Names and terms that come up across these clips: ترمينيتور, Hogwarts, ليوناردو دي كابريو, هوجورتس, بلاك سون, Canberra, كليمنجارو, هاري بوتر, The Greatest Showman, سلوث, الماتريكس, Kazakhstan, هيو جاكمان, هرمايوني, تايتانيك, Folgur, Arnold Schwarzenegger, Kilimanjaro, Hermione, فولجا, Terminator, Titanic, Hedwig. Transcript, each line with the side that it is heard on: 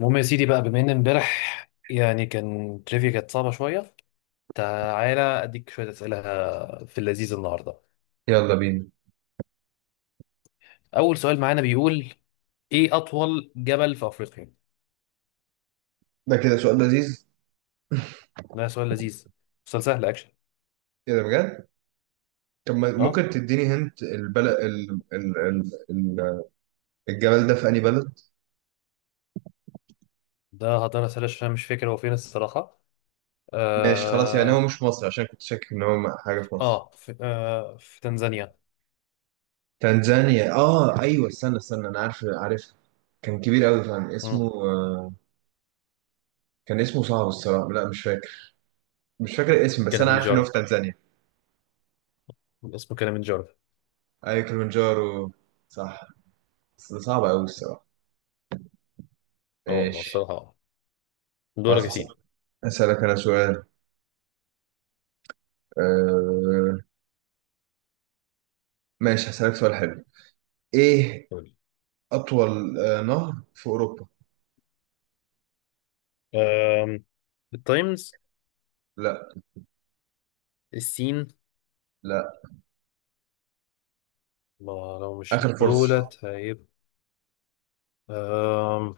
left: المهم يا سيدي بقى، بما ان امبارح يعني كان تريفيا كانت صعبة شوية. تعالى اديك شوية اسئلة في اللذيذ النهاردة.
right: يلا بينا.
left: اول سؤال معانا بيقول: ايه اطول جبل في افريقيا؟
right: ده كده سؤال لذيذ.
left: ده سؤال لذيذ. سؤال سهل اكشن.
right: كده بجد. طب
left: اه
right: ممكن تديني هنت البلد ال... الجبل ده في أي بلد؟
left: ده هقدر اسأله عشان مش فاكر هو فين الصراحة.
right: ماشي خلاص، يعني هو
left: اه
right: مش مصر عشان كنت شاكك ان هو حاجة في مصر.
left: في تنزانيا.
right: تنزانيا، اه ايوه، استنى استنى، انا عارف عارف. كان كبير قوي فعلا،
left: مم.
right: اسمه كان اسمه صعب الصراحة. لا، مش فاكر. مش فاكر الاسم، بس انا عارف ان هو
left: كليمنجارو.
right: في تنزانيا.
left: اسمه كليمنجارو.
right: ايوه كليمنجارو، صح. بس ده صعب قوي الصراحة. ماشي،
left: الصراحة. دورك
right: خلاص،
left: يا
right: هسألك.
left: سيدي.
right: انا سؤال. آه... ماشي، هسألك سؤال حلو. ايه
left: قول لي.
right: أطول نهر في أوروبا؟
left: آم، التايمز.
right: لا،
left: السين.
right: لا.
left: ما لو مش
right: آخر فرصة.
left: دولت هيبقى. أم،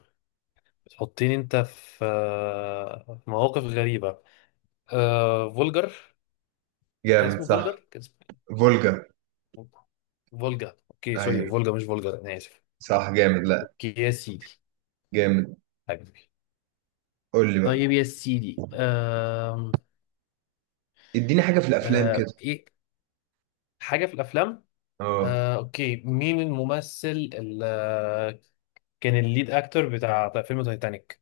left: بتحطيني انت في في مواقف غريبة. فولجر. كان
right: جامد،
left: اسمه
right: صح.
left: فولجر، كان اسمه
right: فولجا.
left: فولجا. اوكي، سوري،
right: أيوه،
left: فولجا مش فولجر، انا اسف.
right: صح جامد. لا،
left: اوكي يا سيدي.
right: جامد.
left: حبيبي.
right: قول لي بقى.
left: طيب يا سيدي.
right: اديني حاجة في الأفلام كده.
left: ايه. حاجة في الافلام.
right: اه.
left: اوكي، مين الممثل اللي كان الليد اكتر بتاع فيلم تايتانيك؟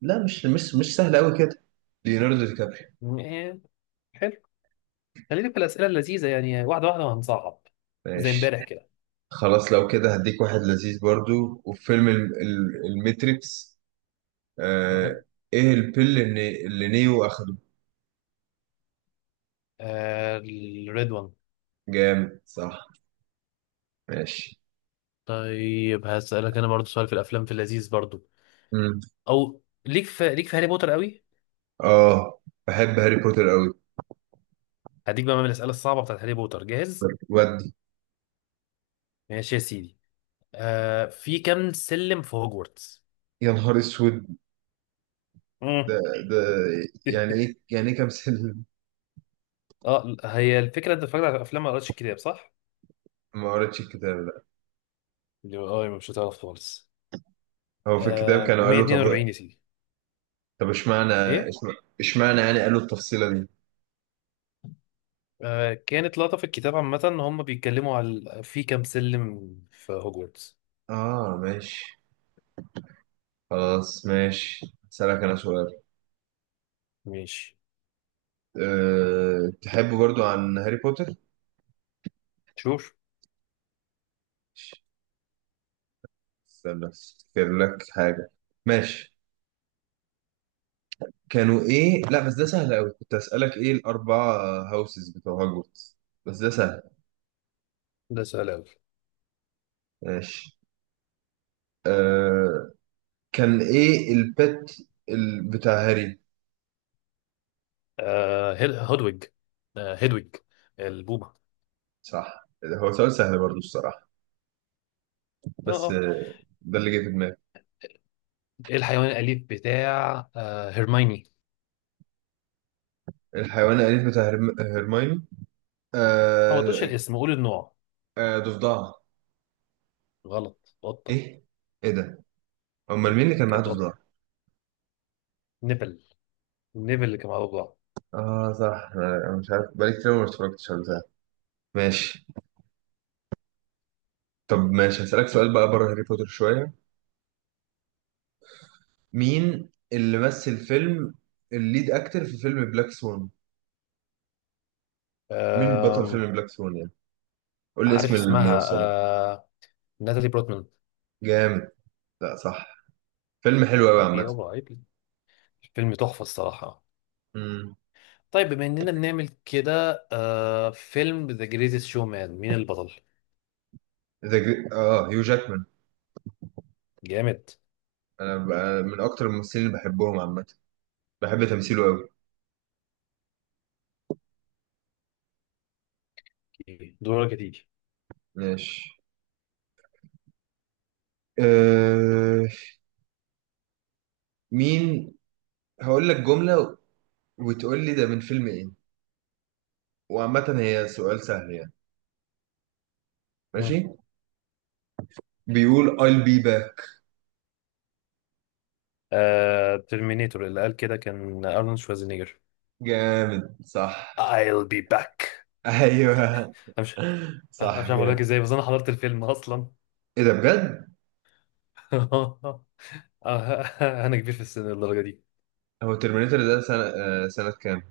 right: لا، مش سهل أوي كده. ليوناردو دي كابريو.
left: إيه، حلو. خلينا في الأسئلة اللذيذة يعني واحدة واحدة وهنصعب زي
right: ماشي،
left: امبارح كده.
right: خلاص. لو كده هديك واحد لذيذ برضو. وفيلم الماتريكس. آه
left: مهم.
right: ايه البيل اللي نيو اخده؟
left: الريد وان.
right: جامد، صح. ماشي.
left: طيب هسألك أنا برضو سؤال في الأفلام في اللذيذ برضو.
right: مم.
left: أو ليك في هاري بوتر قوي.
right: اه، بحب هاري بوتر قوي.
left: هديك بقى من الأسئلة الصعبة بتاعت هاري بوتر؟ جاهز.
right: ودي.
left: ماشي يا سيدي. في كام سلم في هوجورتس؟
right: يا نهار اسود.
left: مم.
right: ده ده يعني ايه يعني ايه كمثيل؟
left: اه هي الفكرة، أنت اتفرجت على الأفلام ما قريتش الكتاب صح؟
right: ما قريتش الكتاب، لا.
left: اللي هو يبقى مش هتعرف خالص.
right: هو في الكتاب كانوا قالوا؟ طب.
left: 142 يا سيدي.
right: طب
left: إيه؟
right: اشمعنى يعني قالوا التفصيلة دي؟
left: كانت لقطة في الكتاب عامة إن هم بيتكلموا على في كام سلم في هوجورتس.
right: اه، ماشي. خلاص، ماشي، هسألك انا سؤال.
left: ماشي.
right: تحب برضو عن هاري بوتر.
left: شوف.
right: استنى افتكر لك حاجة. ماشي. كانوا ايه، لا بس ده سهل قوي. كنت هسألك ايه الاربعة هاوسز بتوع هوجورتس، بس ده سهل.
left: ده سؤال أوي.
right: ماشي. أه... كان ايه البت بتاع هاري؟
left: هودويج. هيدويج. البومة.
right: صح، هو سؤال سهل برضو الصراحة،
left: اه
right: بس
left: اه
right: ده اللي جه في دماغي.
left: ايه الحيوان الأليف بتاع هيرمايني؟
right: الحيوان الأليف بتاع هرمايوني.
left: اه ما تقولش
right: آه
left: الاسم، قول النوع.
right: آه، ضفدعة.
left: غلط، قطة.
right: إيه؟ إيه ده؟ أمال
left: كده.
right: مين اللي كان معاه
left: كده قطة.
right: ضفدعة؟
left: نبل. النبل اللي كان مع بعض.
right: آه صح، أنا مش عارف، بقالي كتير ما اتفرجتش على ده. ماشي. طب ماشي، هسألك سؤال بقى بره هاري بوتر شوية. مين اللي مثل فيلم الليد أكتر في فيلم بلاك سون؟ مين بطل
left: آم،
right: فيلم بلاك سون يعني؟ قول لي
left: عارف
right: اسم
left: اسمها.
right: الممثل.
left: آه ناتالي بروتمان.
right: جامد. لا، صح. فيلم حلو أوي
left: عيب
right: عامة.
left: يابا، عيب. الفيلم تحفة الصراحة.
right: مم.
left: طيب بما اننا بنعمل كده، فيلم ذا جريتست شو مان، مين البطل؟
right: ذا جري... اه هيو جاكمان.
left: جامد.
right: انا بقى من اكتر الممثلين اللي بحبهم عامه. بحب تمثيله قوي.
left: اوكي. دورك يا تيجي.
right: ماشي. أه... مين— هقول لك جمله وتقول لي ده من فيلم ايه. وعامه هي سؤال سهل يعني.
left: مم.
right: ماشي. بيقول I'll be back.
left: ترمينيتور، اللي قال كده كان ارنولد شوازينيجر.
right: جامد، صح.
left: I'll be back.
right: ايوه.
left: انا مش أنا
right: صح،
left: مش عارف اقول لك
right: جامد.
left: ازاي، بس انا حضرت الفيلم اصلا.
right: ايه ده بجد؟
left: آه، انا كبير في السن للدرجه دي.
right: هو ترمينيتور ده سنه، سنه كام؟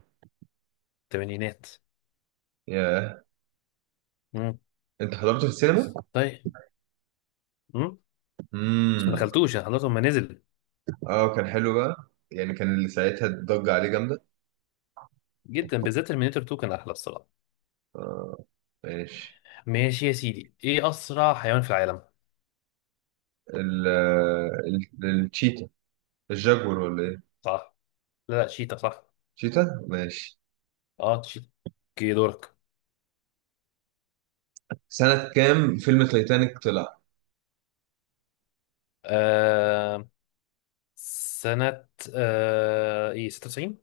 left: الثمانينات.
right: ياه.
left: مم.
right: انت حضرته في السينما؟
left: طيب. مم. بس ما
right: امم.
left: دخلتوش، انا حضرته لما نزل.
right: اه، كان حلو بقى. يعني كان اللي ساعتها الضجه عليه جامده.
left: جدا، بالذات ترمينيتور 2 كان احلى الصراحه.
right: اه، ماشي.
left: ماشي يا سيدي، ايه اسرع حيوان في العالم؟
right: ال التشيتا، الجاكور ولا ايه؟
left: صح. لا لا، شيتا، صح.
right: تشيتا، ماشي.
left: اه تشيكي. دورك.
right: سنة كام فيلم تايتانيك طلع؟
left: آه سنة ايه 96؟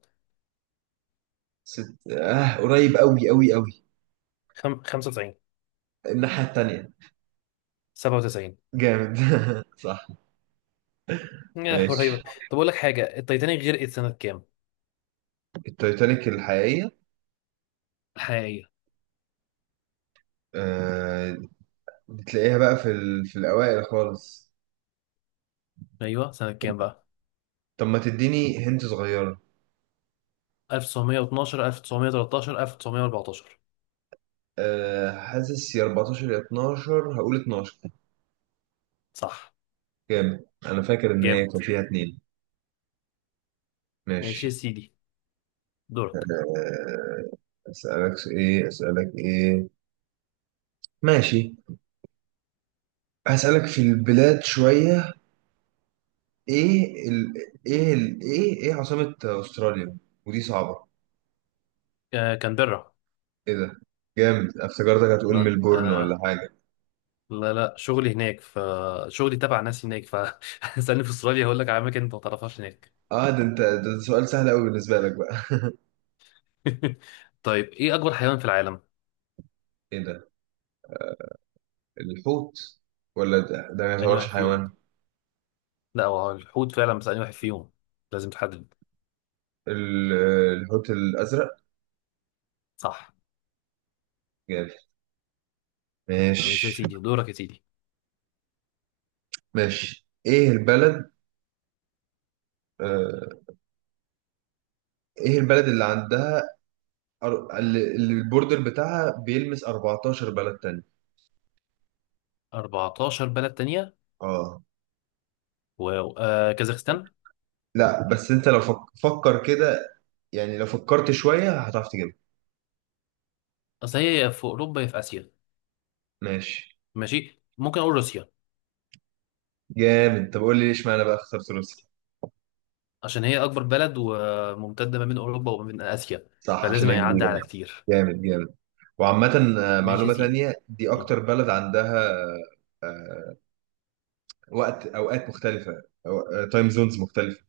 right: ست... آه قريب قوي قوي قوي.
left: 95؟
right: الناحية التانية.
left: 97؟
right: جامد صح. ماشي.
left: قريبة. طب اقول لك حاجة، التايتانيك غرقت سنة كام؟
right: التايتانيك الحقيقية؟
left: الحقيقية.
right: آه. بتلاقيها بقى في الأوائل خالص.
left: ايوه، سنة كام بقى؟
right: طب ما تديني هنت صغيرة.
left: 1912، 1913، 1914؟
right: حاسس يا 14 يا 12، هقول 12.
left: صح.
right: جامد. أنا فاكر إن هي
left: جامد.
right: كان فيها اتنين.
left: ماشي يا
right: ماشي.
left: سيدي، دورك.
right: آه أسألك إيه، أسألك إيه. ماشي، هسألك في البلاد شوية. ايه ال... ايه ال... ايه ايه عاصمة استراليا؟ ودي صعبة.
left: كانبرا.
right: ايه ده؟ جامد، افتكرتك هتقول
left: ما
right: ملبورن ولا
left: آه
right: حاجة.
left: لا لا، شغلي هناك ف. شغلي تبع ناس هناك ف استني، في استراليا هقول لك على اماكن انت ما تعرفهاش هناك.
right: اه، ده انت. ده سؤال سهل قوي بالنسبة لك بقى.
left: طيب، ايه اكبر حيوان في العالم؟
right: ايه ده؟ الحوت. ولا ده ما
left: أنهي
right: يعتبرش
left: واحد فيهم.
right: حيوان؟
left: لا، هو الحوت فعلا، بس أنهي واحد فيهم. لازم تحدد.
right: ال... الحوت الأزرق.
left: صح.
right: جامد.
left: ماشي يا
right: ماشي.
left: سيدي، دورك يا سيدي.
right: ماشي، ايه البلد، آه... ايه البلد اللي عندها اللي البوردر بتاعها بيلمس 14 بلد تاني؟
left: 14 بلد تانية؟
right: اه.
left: واو، كازاخستان.
right: لا، بس انت لو فكر كده. يعني لو فكرت شوية هتعرف تجيبها.
left: أصل هي يا في أوروبا يا في آسيا.
right: ماشي.
left: ماشي، ممكن أقول روسيا.
right: جامد. طب قول لي ليش معنى بقى اخترت روسيا؟
left: عشان هي أكبر بلد، وممتدة ما بين أوروبا وما بين آسيا،
right: صح، عشان
left: فلازم
right: هي
left: هيعدي
right: كبيرة.
left: على كتير.
right: جامد، جامد. وعامة
left: ماشي يا
right: معلومة
left: سيدي.
right: تانية، دي أكتر بلد عندها آه، أوقات مختلفة، أو تايم زونز مختلفة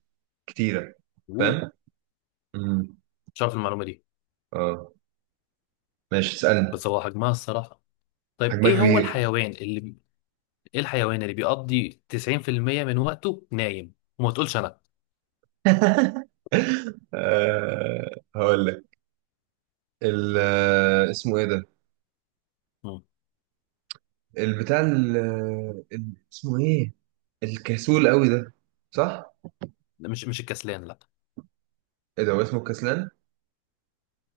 right: كتيرة.
left: أوه.
right: فاهم؟ امم.
left: مش عارف المعلومة دي.
right: اه، ماشي، اسألني.
left: بس هو حجمها الصراحة. طيب
right: حجمها كبير.
left: إيه الحيوان اللي بيقضي 90% من وقته نايم؟ وما تقولش أنا.
right: هقول لك. اسمه ايه ده؟
left: مم.
right: البتاع اسمه ايه؟ الكسول قوي ده، صح؟
left: ده مش الكسلان، لا.
right: ايه ده، هو اسمه الكسلان.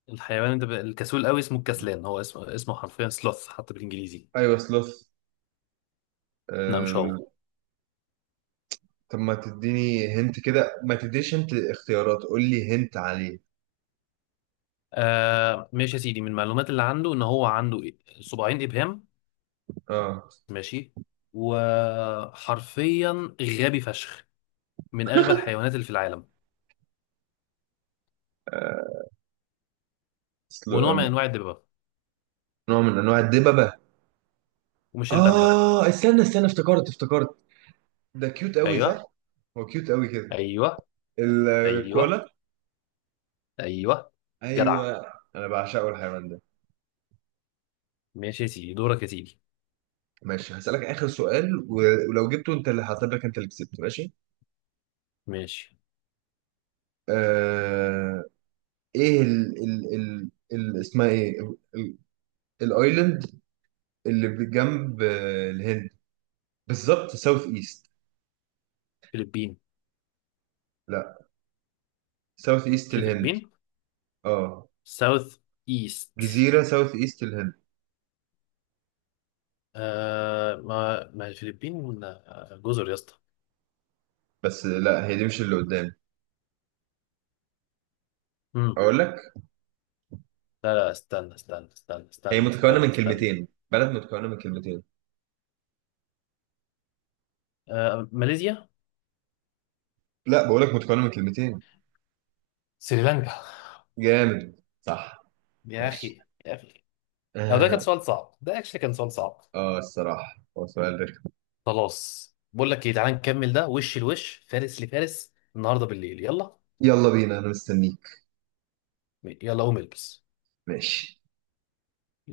left: الحيوان ده الكسول قوي اسمه الكسلان، هو اسمه اسمه حرفيا سلوث حتى بالانجليزي.
right: ايوه، سلوث.
left: لا مش هو.
right: آه... طب ما تديني هنت كده، ما تديش هنت اختيارات، قول لي هنت عليه.
left: ماشي يا سيدي، من المعلومات اللي عنده ان هو عنده صباعين ابهام.
right: اه.
left: ماشي. وحرفيا غبي فشخ، من اغبى الحيوانات اللي في العالم.
right: سلو...
left: ونوع
right: أم،
left: من انواع الدببه،
right: نوع من انواع الدببة.
left: ومش الباندا.
right: اه، استنى استنى، افتكرت افتكرت. ده كيوت قوي، صح؟
left: ايوه،
right: هو كيوت قوي كده.
left: ايوه، ايوه،
right: الكولا.
left: ايوه. جدع.
right: ايوه. انا بعشقه الحيوان ده.
left: ماشي يا سيدي، دورك يا سيدي.
right: ماشي، هسألك آخر سؤال، ولو جبته انت اللي هحسب، لك انت اللي كسبت. ماشي.
left: ماشي.
right: آه... ايه ال ال ال ال اسمها ايه، ال- الايلاند اللي بجنب الهند، بالظبط ساوث ايست؟
left: فلبين.
right: لا. ساوث ايست
left: مش
right: الهند.
left: الفلبين.
right: اه،
left: ساوث ايست.
right: جزيرة ساوث ايست الهند.
left: ما الفلبين، جزر يا اسطى.
right: بس لا، هي دي مش اللي قدام
left: مم.
right: اقول لك.
left: لا لا، استنى، استنى، استنى،
right: هي
left: استنى،
right: متكونة
left: استنى،
right: من
left: استنى.
right: كلمتين، بلد متكونة من كلمتين.
left: ماليزيا.
right: لا، بقول لك متكونة من كلمتين.
left: سريلانكا.
right: جامد، صح.
left: يا
right: ماشي.
left: اخي، يا اخي. او ده كان
right: اه.
left: سؤال صعب، ده اكشلي كان سؤال صعب.
right: الصراحة هو سؤال رخم.
left: خلاص، بقول لك ايه، تعالى نكمل ده وش لوش، فارس لفارس النهارده بالليل، يلا.
right: يلا بينا، انا مستنيك.
left: يلا قوم البس.
right: ماشي.